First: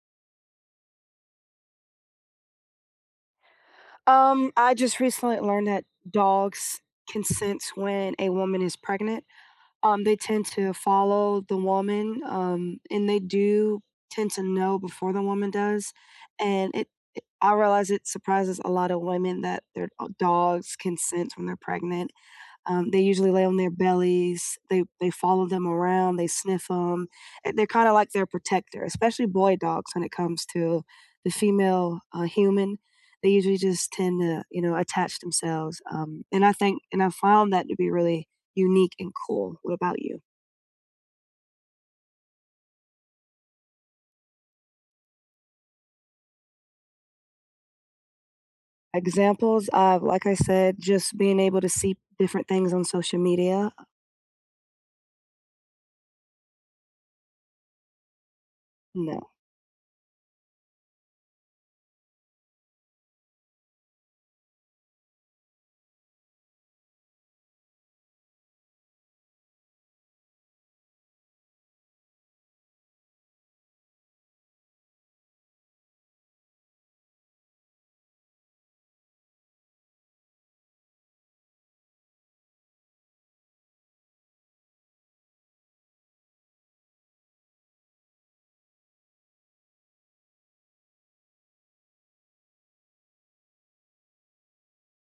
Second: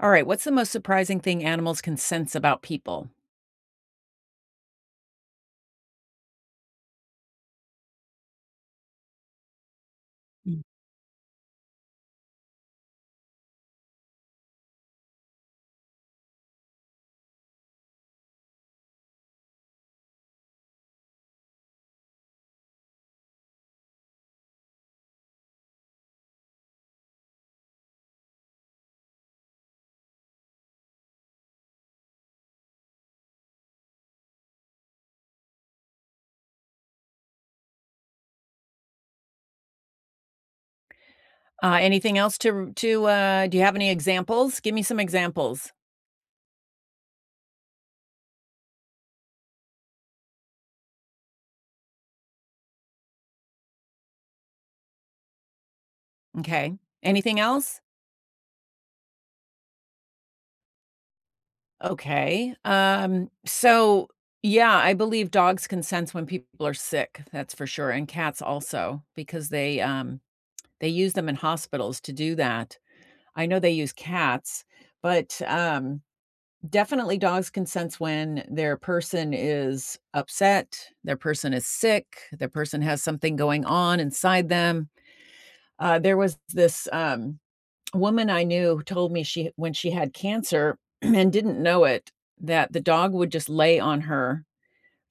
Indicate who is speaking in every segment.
Speaker 1: Alright. What's the most surprising thing animals can sense about people?
Speaker 2: Um, I just recently learned that dogs can sense when a woman is pregnant. Um, they tend
Speaker 1: Mm.
Speaker 2: to follow the woman, um, and they do tend to know before the woman does and it i I realize it surprises a lotta women that their, uh, dogs can sense when they're pregnant. Um, they usually lay on their bellies. They they follow them around, they sniff 'em. Eh they're kinda like their protector, especially boy dogs when it comes to the female, uh, human. They usually just tend to, you know, attach themselves, um, and I think and I found that to be really unique and cool. What about you?
Speaker 1: Uh, anything else to r to uh do you have any examples? Gimme some examples.
Speaker 2: Examples of like I said, just being able to see different things on social media.
Speaker 1: M'kay. Anything else?
Speaker 2: No.
Speaker 1: Okay, um, so, yeah, I believe dogs can sense when people are sick that's for sure, and cats also because they, um, they use them in hospitals to do that. I know they use cats, but, um, definitely dogs can sense when their person is upset, their person is sick, their person has something going on inside them, uh, there was this, um, woman I knew who told me she when she had cancer and didn't know it, that the dog would just lay on her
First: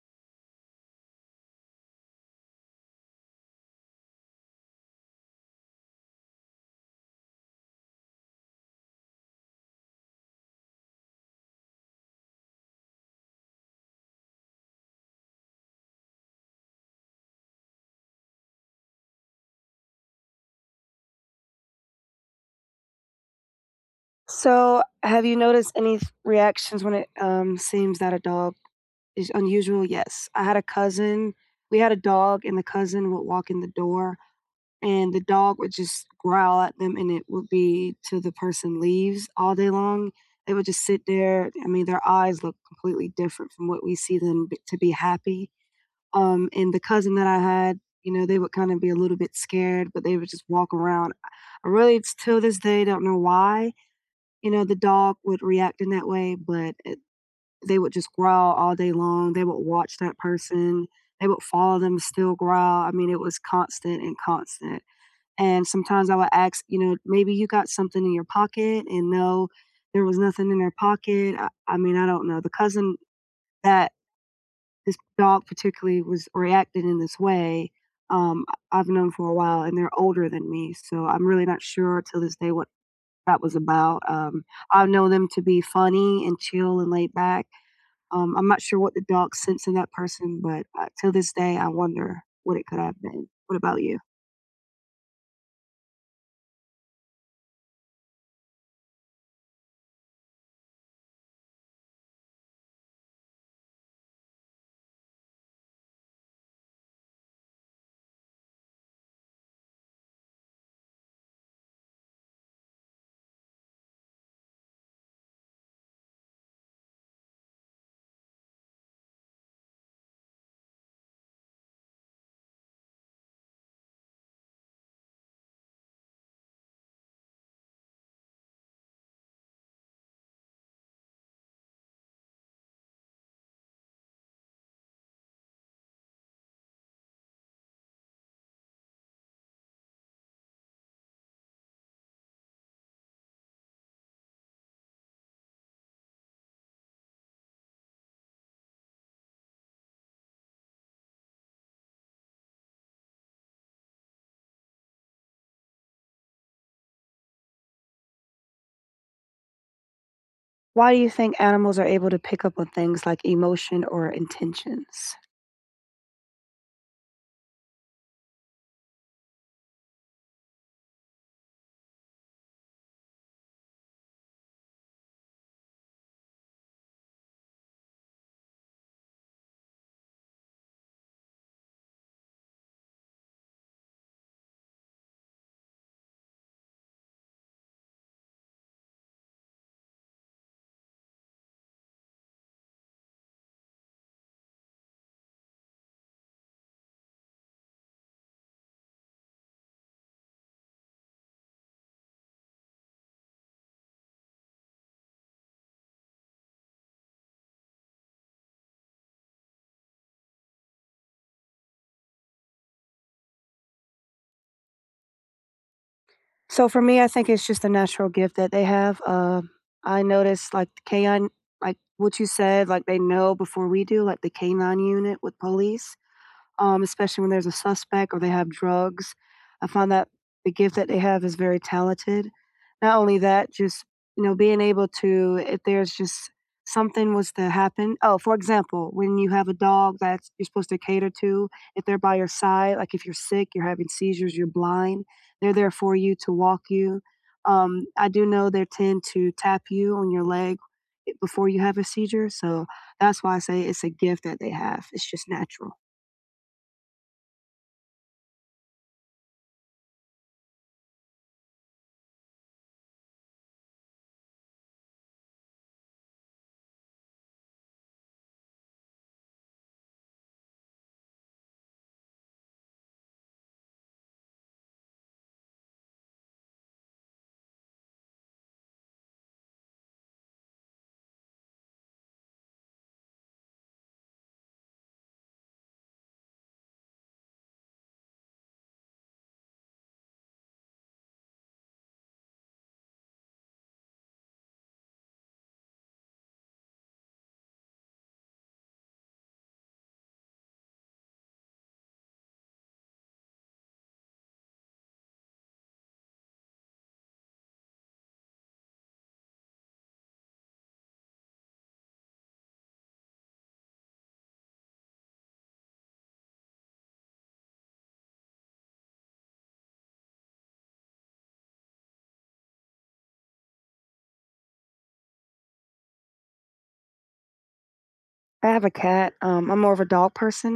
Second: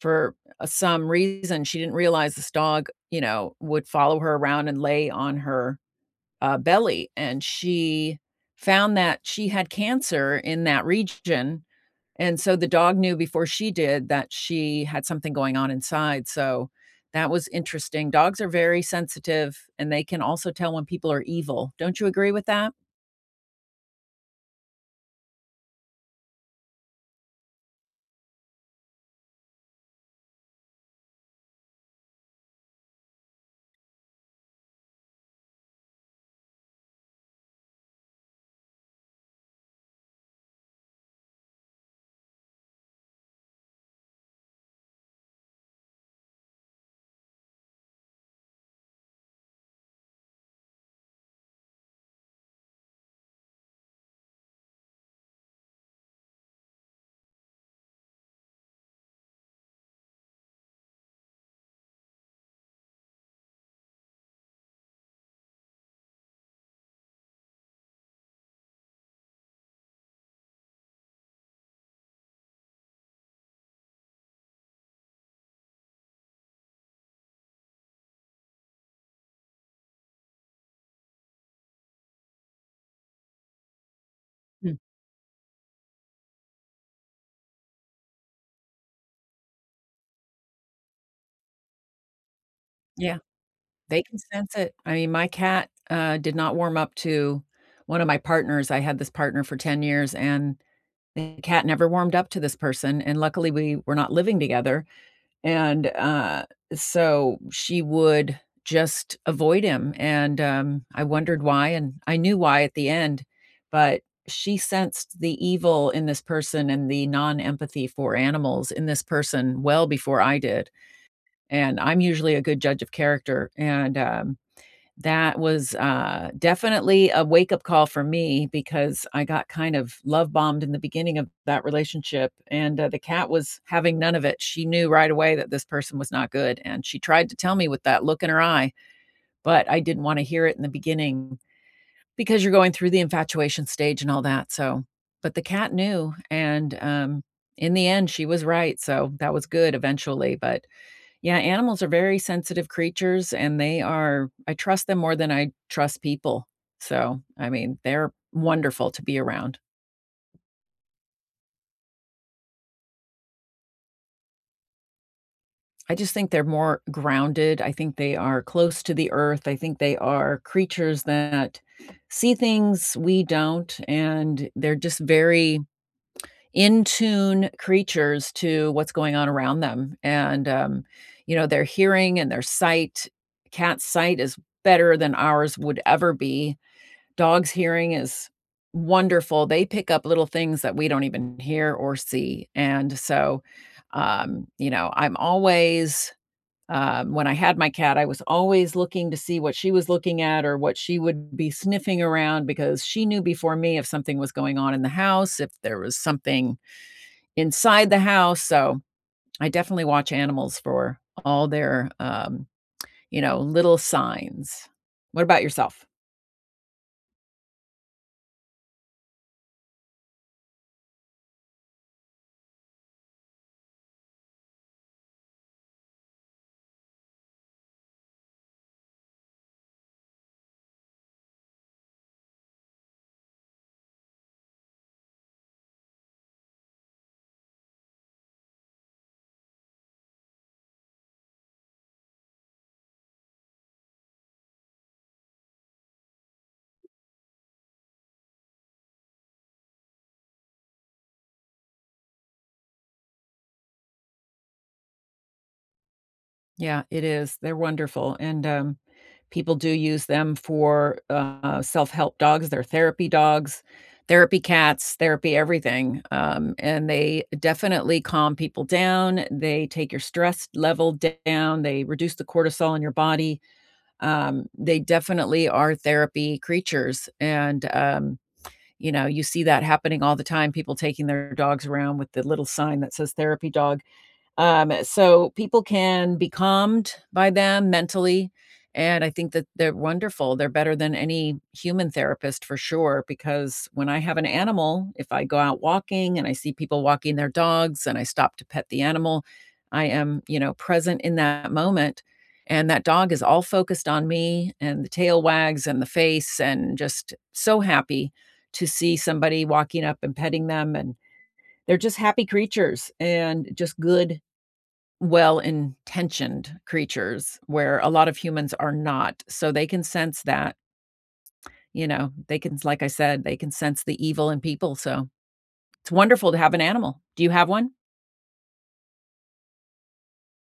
Speaker 1: for, uh, some reason she didn't realize this dog, you know, would follow her around and lay on her, uh, belly, and she found that she had cancer in that region, and so the dog knew before she did that she had something going on inside so that was interesting. Dogs are very sensitive, and they can also tell when people are evil. Don't you agree with that?
Speaker 2: So have you noticed any th reactions when it, um, seems that a dog is unusual? Yes, I had a cousin we had a dog, and the cousin would walk in the door, and the dog would just growl at them, and it would be till the person leaves all day long. They would just sit there I mean, their eyes look completely different from what we see them b to be happy, um, and the cousin that I had, you know, they would kinda be a little bit scared, but they would just walk around. Really, it's till this day, I don't know why, you know, the dog would react in that way, but it, they would just growl all day long, they would watch that person, they would follow them, still growl, I mean, it was constant and constant and sometimes I would ask, you know, "Maybe you got something in your pocket" and, no, there was nothing in their pocket, uh, I mean, I don't know the cousin that this dog particularly was reacting in this way, um, I I've known for a while, and they're older than me so I'm really not sure till this day what that was about, um,
Speaker 1: Hmm.
Speaker 2: I know them to be funny and chill and laid back, um, I'm not sure what the dog sense in that person, but, uh, till this day, I wonder what it could have
Speaker 1: Yeah,
Speaker 2: been. What about you?
Speaker 1: they can sense it. I mean my cat, uh, did not warm up to one of my partners I had this partner for 10 years, and the cat never warmed up to this person, and luckily, we were not living together, and, uh, so she would just avoid him, and, um, I wondered why, and I knew why at the end, but she sensed the evil in this person and the non-empathy for animals in this person well before I did, and I'm usually a good judge of character, and, um, that was, uh, definitely a wakeup call for me because I got kind of love bombed in the beginning of that relationship, and, uh, the cat was having none of it, she knew right away that this person was not good, and she tried to tell me with that look in her eye, but I didn't wanna hear it in the beginning because you're going through the infatuation stage and all that so, but, the cat knew, and, um, in the end, she was right, so that was good eventually but, yeah, animals are very sensitive creatures, and they are I trust them more than I trust people. So, I mean, they're wonderful to be around.
Speaker 2: Why do you think animals are able to pick up on things like emotion or intentions?
Speaker 1: I just think they're more grounded, I think they are close to the Earth, I think they are creatures that see things we don't, and they're just very in tune creatures to what's going on around them; and, um, you know, their hearing and their sight cat's sight is better than ours would ever be, dog's hearing is wonderful. They pick up little things that we don't even hear or see, and so, um, you know, I'm always um, when I had my cat, I was always looking to see what she was looking at or what she would be sniffing around because she knew before me if something was going on in the house, if there was something inside the house, so, I definitely watch animals for all their, um, you know, little signs. What about yourself?
Speaker 2: So, for me, I think it's just a natural gift that they have, uh, I noticed, like, the K-9 like, what you said, like, they know before we do, like, the K-9 Unit with police, um, especially when there's a suspect or they have drugs, I found that the gift that they have is very talented. Not only that, just, you know, being able to if there's just something was to happen oh, for example, when you have a dog that's you're supposed to cater to, if they're by your side, like, if you're sick, you're having seizures, you're blind, they're there for you to walk you, um, I do know their tend to tap you on your leg i before you have a seizure, so, that's why I say it's a gift that they have. It's just natural.
Speaker 1: Yeah. It is. They're wonderful, and, um, people do use them for, uh, self-help dogs. They're therapy dogs, therapy cats, therapy everything. Um, and they definitely calm people down, they take your stress level down, they reduce the cortisol in your body, um, they definitely are therapy creatures and, um, you know, you see that happening all the time, people taking their dogs around with the little sign that says "therapy dog." Um, so people can be calmed by them mentally, and I think that they're wonderful. They're better than any human therapist for sure because when I have an animal, if I go out walking and I see people walking their dogs and I stop to pet the animal, I am, you know, present in that moment and that dog is all focused on me and the tail wags and the face and just so happy to see somebody walking up and petting them and they're just happy creatures and just good, well-intentioned creatures where a lot of humans are not. So, they can sense that you know, they can s like I said, they can sense the evil in people, so it's wonderful to have an animal. Do you have one?
Speaker 2: I have a cat, um, I’m more of a dog person,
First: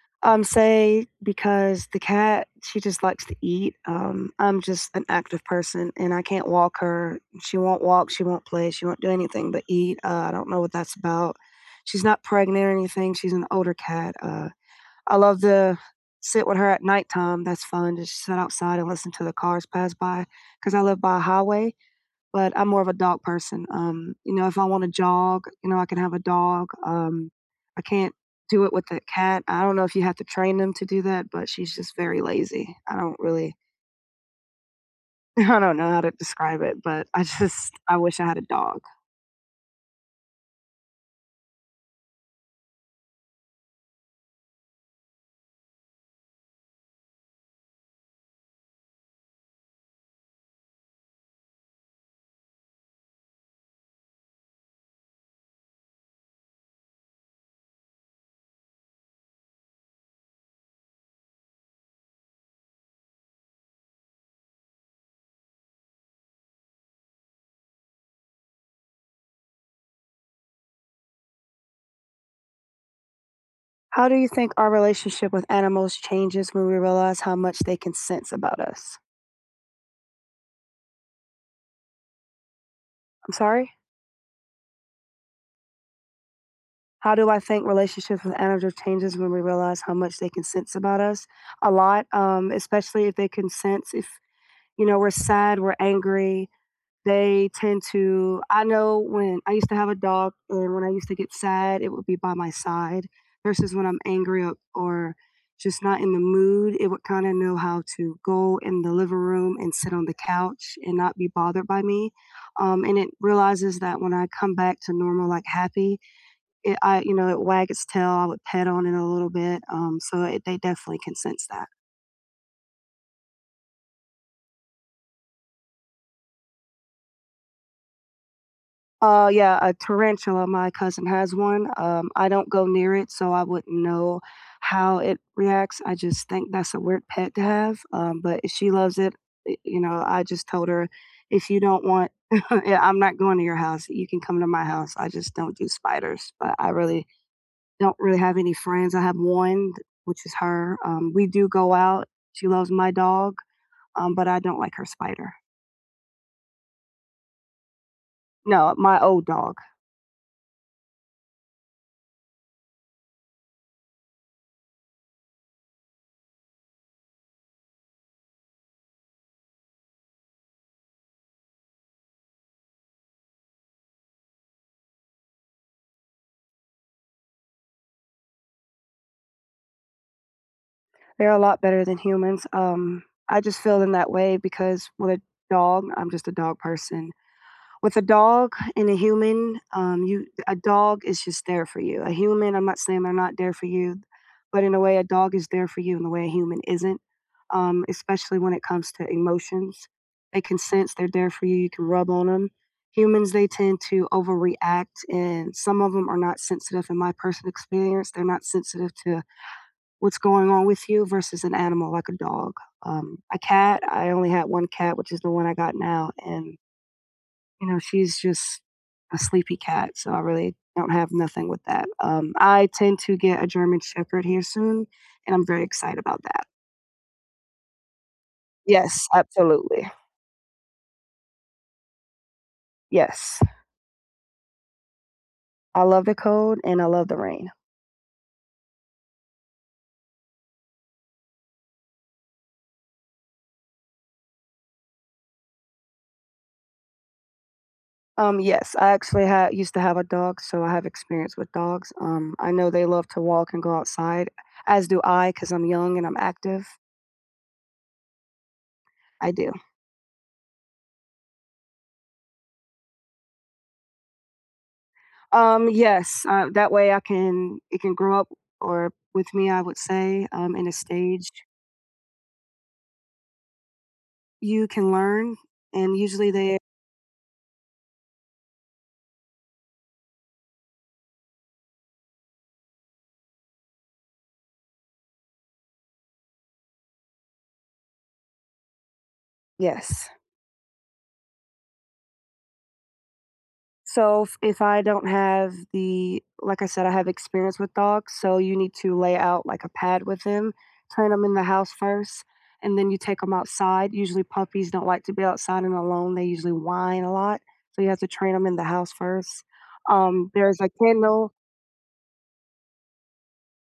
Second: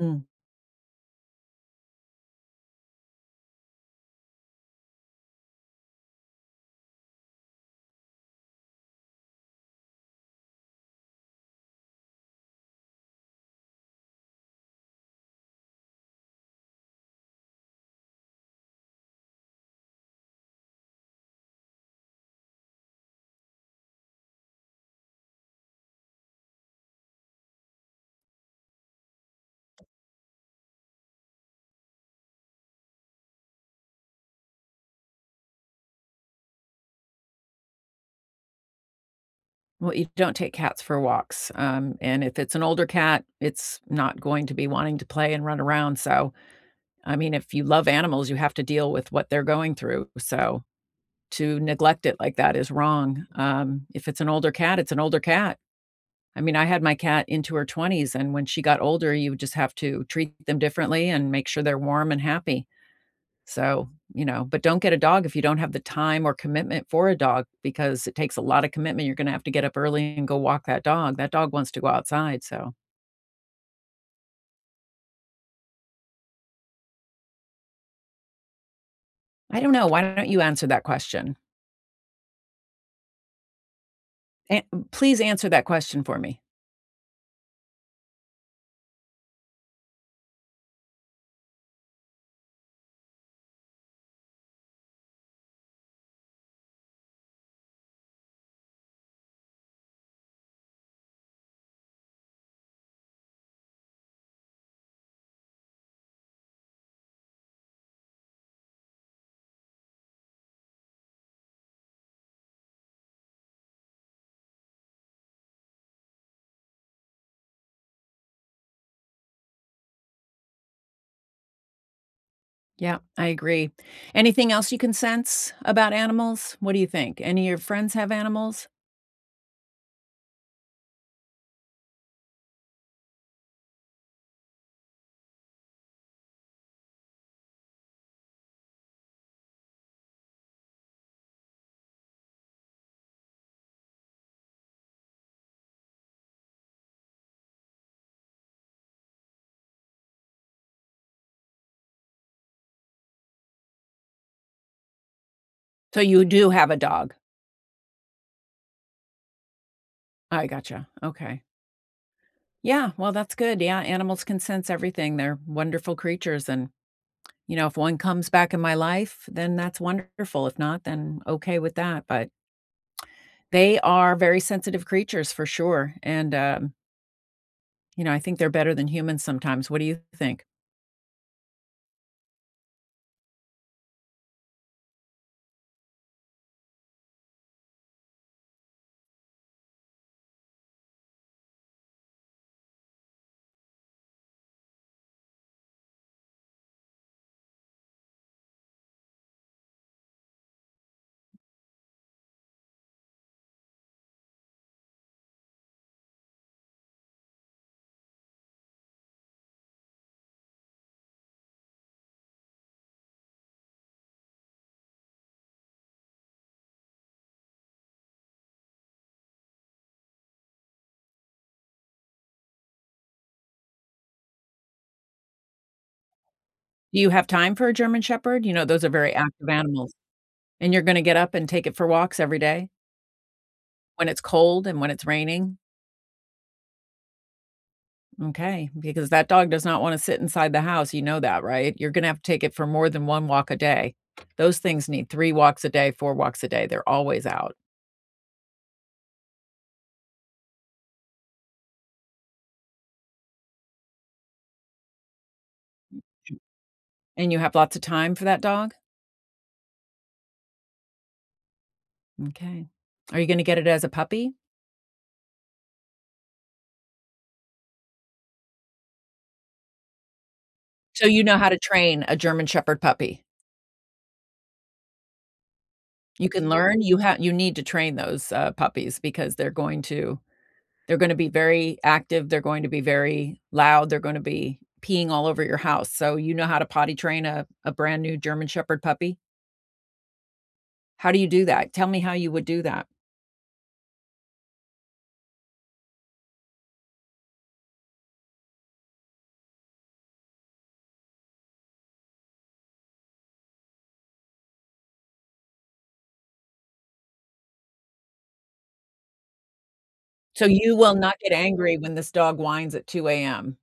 Speaker 1: Mm.
Speaker 2: um, say, because the cat, she just likes to eat, um, I’m just an active person, and I can’t walk her, she won’t walk, she won’t play, she won’t do anything but eat, uh, I don’t know what that’s about, she’s not pregnant or anything, she’s an older cat, uh, I love to sit with her at nighttime, that’s fun, just sit outside and listen to the cars pass by, cause I live by a highway, but I’m more of a dog person, um, you know, if I wanna jog, you know, I could have a dog, um, I can’t do it with a cat. I don’t know if you have to train them to do that, but she’s just very lazy, I don’t really I don’t know how to describe it, but I just I wish I had a dog.
Speaker 1: Well, you don’t take cats for walks, um, and if it’s an older cat, it’s not going to be wanting to play and run around. So, I mean, if you love animals, you have to deal with what they’re going through, so, to neglect it like that is wrong, um, if it’s an older cat, it’s an older cat. I mean, I had my cat into her 20s, and when she got older, you would just have to treat them differently and make sure they’re warm and happy. So, you know, but don’t get a dog if you don’t have the time or commitment for a dog because it takes a lotta commitment, you’re gonna have to get up early and go walk that dog, that dog wants to go outside, so
Speaker 2: How do you think our relationship with animals changes when we realize how much they can sense about us?
Speaker 1: I don't know, why don't you answer that question?
Speaker 2: I'm sorry?
Speaker 1: An m please answer that question for me.
Speaker 2: How do I think relationships with animals changes when we realize how much they can sense about us? A lot, um, especially if they can sense if, you know, we're sad, we're angry. They tend to I know when I used to have a dog, and when I used to get sad, it would be by my side, versus when I'm angry o or, just not in the mood it would, kinda know how to go in the living room and sit on the couch, and not be bothered by me, um, and it realizes that when I come back to normal like, happy, it I you know, it wag its tail, I would pet on it a little bit, um, so they they definitely can sense that.
Speaker 1: Yeah, I agree, anything else you can sense about animals? What do you think? Any of your friends have animals?
Speaker 2: Uh, yeah, a tarantula, my cousin has one, um, I don't go near it, so I wouldn't know how it reacts I just think that's a weird pet to have, um, but if she loves it, eh you know, I just told her, "If you don't want yeah, I'm not going to your house, you can come to my house." I just don't do spiders, but I really don't really have any friends, I have 1 t which is her, um, we do go out, she loves my dog, um, but I don't like her spider.
Speaker 1: So you do have a dog?
Speaker 2: No, my old dog.
Speaker 1: I gotcha, okay. Yeah, well, that's good, yeah, animals can sense everything they're wonderful creatures and, you know, if 1 comes back in my life, then that's wonderful, if not, then okay with that but they are very sensitive creatures for sure and, um you know, I think they're better than humans sometimes, what do you think?
Speaker 2: They're a lot better than humans, um, I just feel in that way because with a dog- I'm just a dog person- with a dog and a human, um, you a dog is just there for you, a human, I'm not saying they're not there for you, but in a way a dog is there for you in a way a human isn't, um, especially when it comes to emotions. They can sense they're there for you; you can rub on 'em, humans, they tend to overreact, and some of 'em are not sensitive in my person experience, they're not sensitive to what's going on with you versus an animal like a dog, um, a cat I only had 1 cat, which is the one I got now, and you know, she's just a sleepy cat, so I really don't have nothing with that, um, I tend to get a German shepherd here soon, and I'm very excited about that.
Speaker 1: You have time for a German shepherd? You know, those are
Speaker 2: Yes,
Speaker 1: very active
Speaker 2: absolutely.
Speaker 1: animals. And you're gonna get up and take it for walks every day?
Speaker 2: Yes.
Speaker 1: When it's cold and when it's raining?
Speaker 2: I love the cold, and I love the rain.
Speaker 1: M'kay, because that dog does not wanna sit inside the house, you know that, right? You're gonna have to take it for more than 1 walk a day. Those things need 3 walks a day, 4 walks a day, they're always out.
Speaker 2: Um, yes, I actually ha used to have a dog, so I have experience with dogs, um, I know they love to walk and go outside, as do I, 'cause I'm young and I'm active.
Speaker 1: And you have lots of time for that dog?
Speaker 2: I do.
Speaker 1: M'kay, are you gonna get it as a puppy?
Speaker 2: Um, yes, uh, that way I can it can grow up or, with me, I would say, um, in a
Speaker 1: So, you
Speaker 2: staged
Speaker 1: know how to train a German Shepherd puppy?
Speaker 2: You can learn, and
Speaker 1: You
Speaker 2: usually
Speaker 1: can
Speaker 2: they
Speaker 1: learn? You ha you need to train those, uh, puppies because they're going to they're gonna be very active, they're going to be very loud, they're gonna be peeing all over your house, so you know how to potty train a a brand new German Shepherd puppy?
Speaker 2: Yes.
Speaker 1: How do you do that? Tell me how you would do that.
Speaker 2: So, if if I don't have the like I said, I have experience with dogs, so you need to lay out, like, a pad with him, train him in the house first, and then you take 'em outside, usually, puppies don't like to be outside and alone they usually whine a lot, so you have to train 'em in the house first um,
Speaker 1: So
Speaker 2: there's a
Speaker 1: you will not
Speaker 2: kennel
Speaker 1: get angry when this dog whines at 2:00 AM.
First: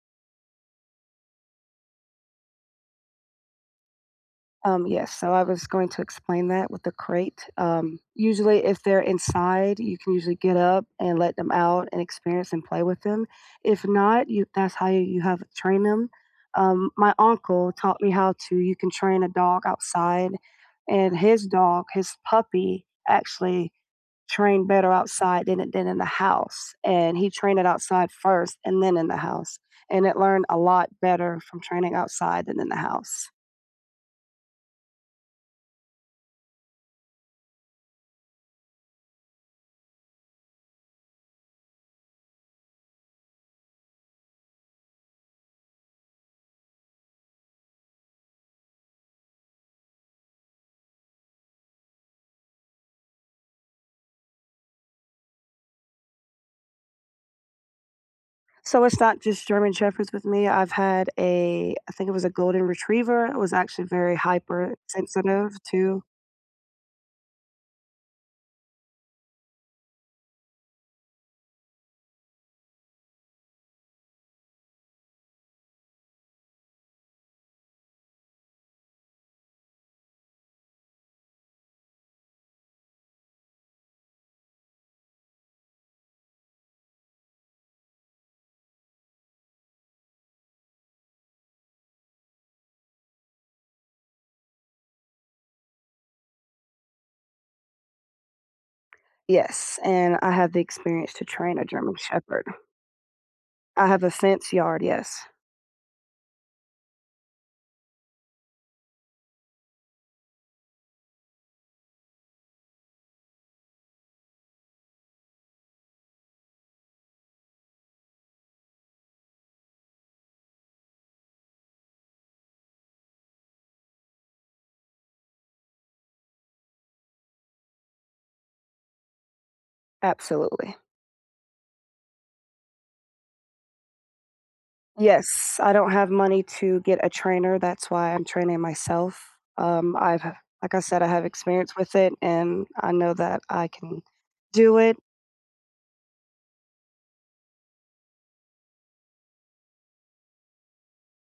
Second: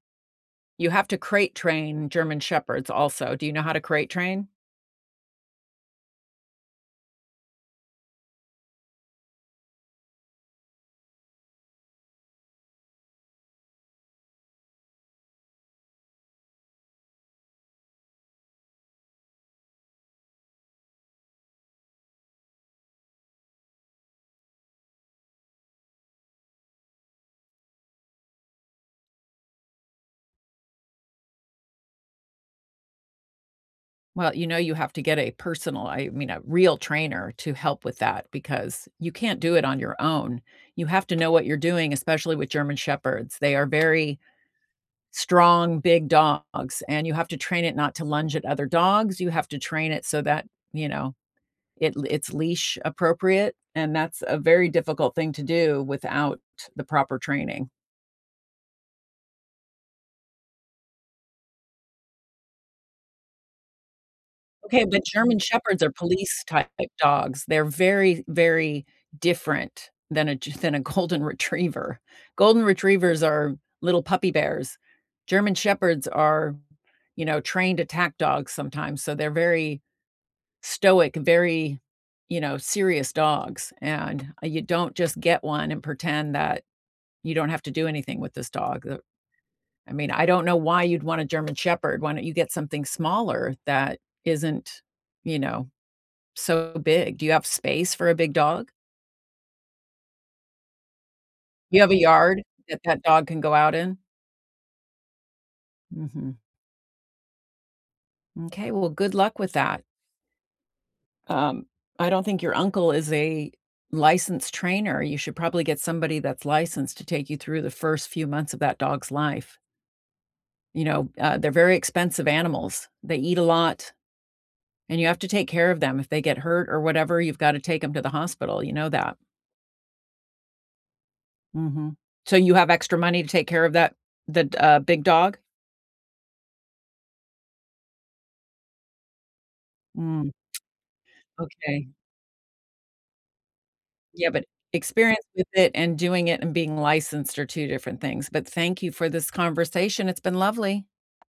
Speaker 1: You have to crate train German shepherds also. Do you know how to crate train?
Speaker 2: Um, yes, so I was going to explain that with the crate, um, usually, if they're inside, you can usually get up and let them out and experience and play with them. If not, you that's how you have train them, um, my uncle taught me how to, you can train a dog outside, and his dog, his puppy, actually trained better outside than it did in the house, and he trained it outside first and then in the house, and it learned a lot better from training outside than in the house.
Speaker 1: Well, you know, you have to get a personal I mean, a real trainer to help with that because you can't do it on your own. You have to know what you're doing, especially with German shepherds. They are very strong, big dogs, and you have to train it not to lunge at other dogs, you have to train it so that, you know, it it's leash appropriate, and that's a very difficult thing to do without the proper training.
Speaker 2: So, it's not just German Shepherds with me. I've had a I think it was a golden retriever. It was actually very
Speaker 1: Okay, but German
Speaker 2: hypersensitive
Speaker 1: Shepherds are
Speaker 2: too.
Speaker 1: police type d dogs. They're very, very different than a Ge than a Golden Retriever. Golden Retrievers are little puppy bears. German Shepherds are, you know, trained attack dogs sometimes, so they're very stoic, very, you know, serious dogs, and, ah, you don't just get one and pretend that you don't have to do anything with this dog. Th I mean, I don't know why you'd want a German Shepherd. Why don't you get something smaller that isn't, you know, so big? Do you have space for a big dog?
Speaker 2: Yes, and I have the experience to train a
Speaker 1: You have
Speaker 2: German
Speaker 1: a yard
Speaker 2: Shepherd.
Speaker 1: that that dog can go out
Speaker 2: I
Speaker 1: in?
Speaker 2: have a fence yard, yes.
Speaker 1: Mhm. M'kay. Well, good luck with that. Um, I don't think your uncle is a licensed trainer. You should probably get somebody that's licensed to take you through the first few months of that dog's life. You know, uh, they're very expensive animals. They eat a lot, and you have to take care of them. If they get hurt or whatever, you've gotta take 'em to the hospital, you know that?
Speaker 2: Absolutely.
Speaker 1: Mhm. So you have extra money to take care of that, the d uh, big dog?
Speaker 2: Yes, I don't have money to get a trainer, that's why I'm training myself, um, I've
Speaker 1: Mm,
Speaker 2: h like I said, I have experience
Speaker 1: okay.
Speaker 2: with it, and I know that I can
Speaker 1: Yeah, but
Speaker 2: do it.
Speaker 1: experience with it and doing it and being licensed are 2 different things, but thank you for this conversation, it's been lovely.